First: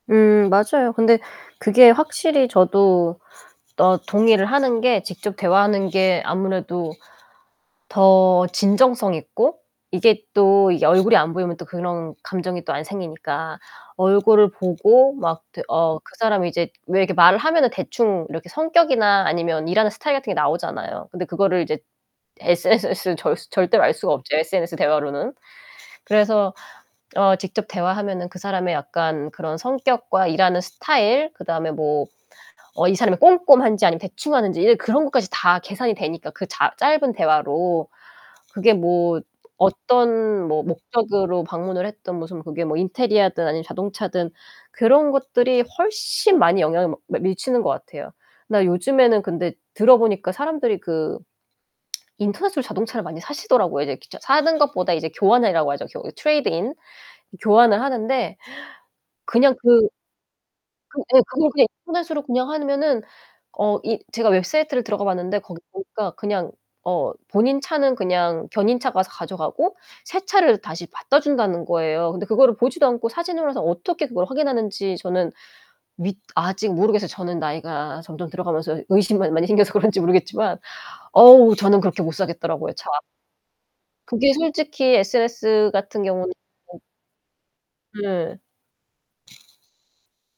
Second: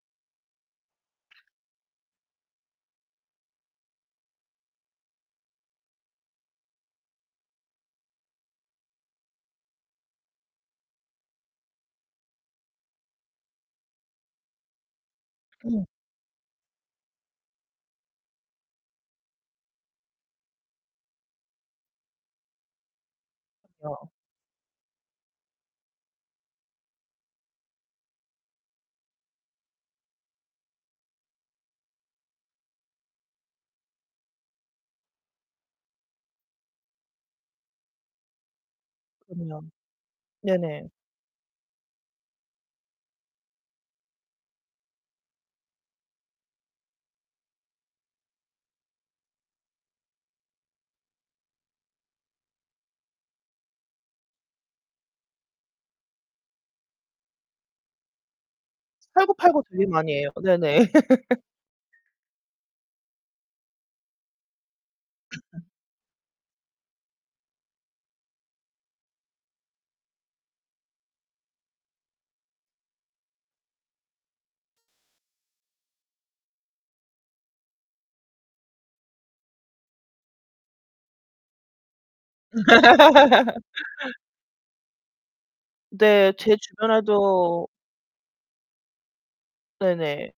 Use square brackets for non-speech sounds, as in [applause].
음 맞아요. 근데 그게 확실히 저도 어 동의를 하는 게 직접 대화하는 게 아무래도 더 진정성 있고 이게 또 이게 얼굴이 안 보이면 또 그런 감정이 또 안 생기니까 얼굴을 보고 막 대 음. 어 그 사람이 이제 왜 이렇게 말을 하면은 대충 이렇게 성격이나 아니면 일하는 스타일 같은 게 나오잖아요. 근데 그거를 이제 에스에스에스는 절스 절대로 알 여 수가 없죠 SNS 대화로는. 그래서 어 직접 대화하면은 그 사람의 약간 그런 성격과 일하는 스타일 그다음에 뭐 어 이 사람이 꼼꼼한지 아니면 대충하는지 이제 그런 것까지 다 계산이 되니까 그 자 짧은 대화로. 그게 뭐 그럼요. 어떤 뭐 네네. 목적으로 방문을 했든 무슨 그게 뭐 인테리어든 아니면 자동차든 그런 것들이 훨씬 많이 영향을 머 미 미치는 것 같아요. 나 요즘에는 근데 들어보니까 사람들이 그 인터넷으로 자동차를 많이 사시더라고요. 이제 직접 사는 것보다 이제 교환이라고 하죠. 교 트레이드 인. 교환을 하는데 팔고, 그냥 팔고 되게 그 많이 해요. 네네. 그 예 그걸 그냥 [laughs] 인터넷으로 그냥 하면은 어 이 제가 웹사이트를 들어가 봤는데 거기 [laughs] 보니까 그냥 어 본인 차는 그냥 견인차가 와서 가져가고 새 차를 다시 갖다 준다는 거예요. 근데 그거를 보지도 않고 사진으로 해서 어떻게 그걸 확인하는지 저는 믿 아직 모르겠어요. 저는 나이가 점점 들어가면서 의심이 많 많이 생겨서 그런지 모르겠지만. 어우 저는 그렇게 못 사겠더라고요 차. [laughs] 그게 솔직히 SNS 같은 경우 네. 제 어. 주변에도 네. 네네.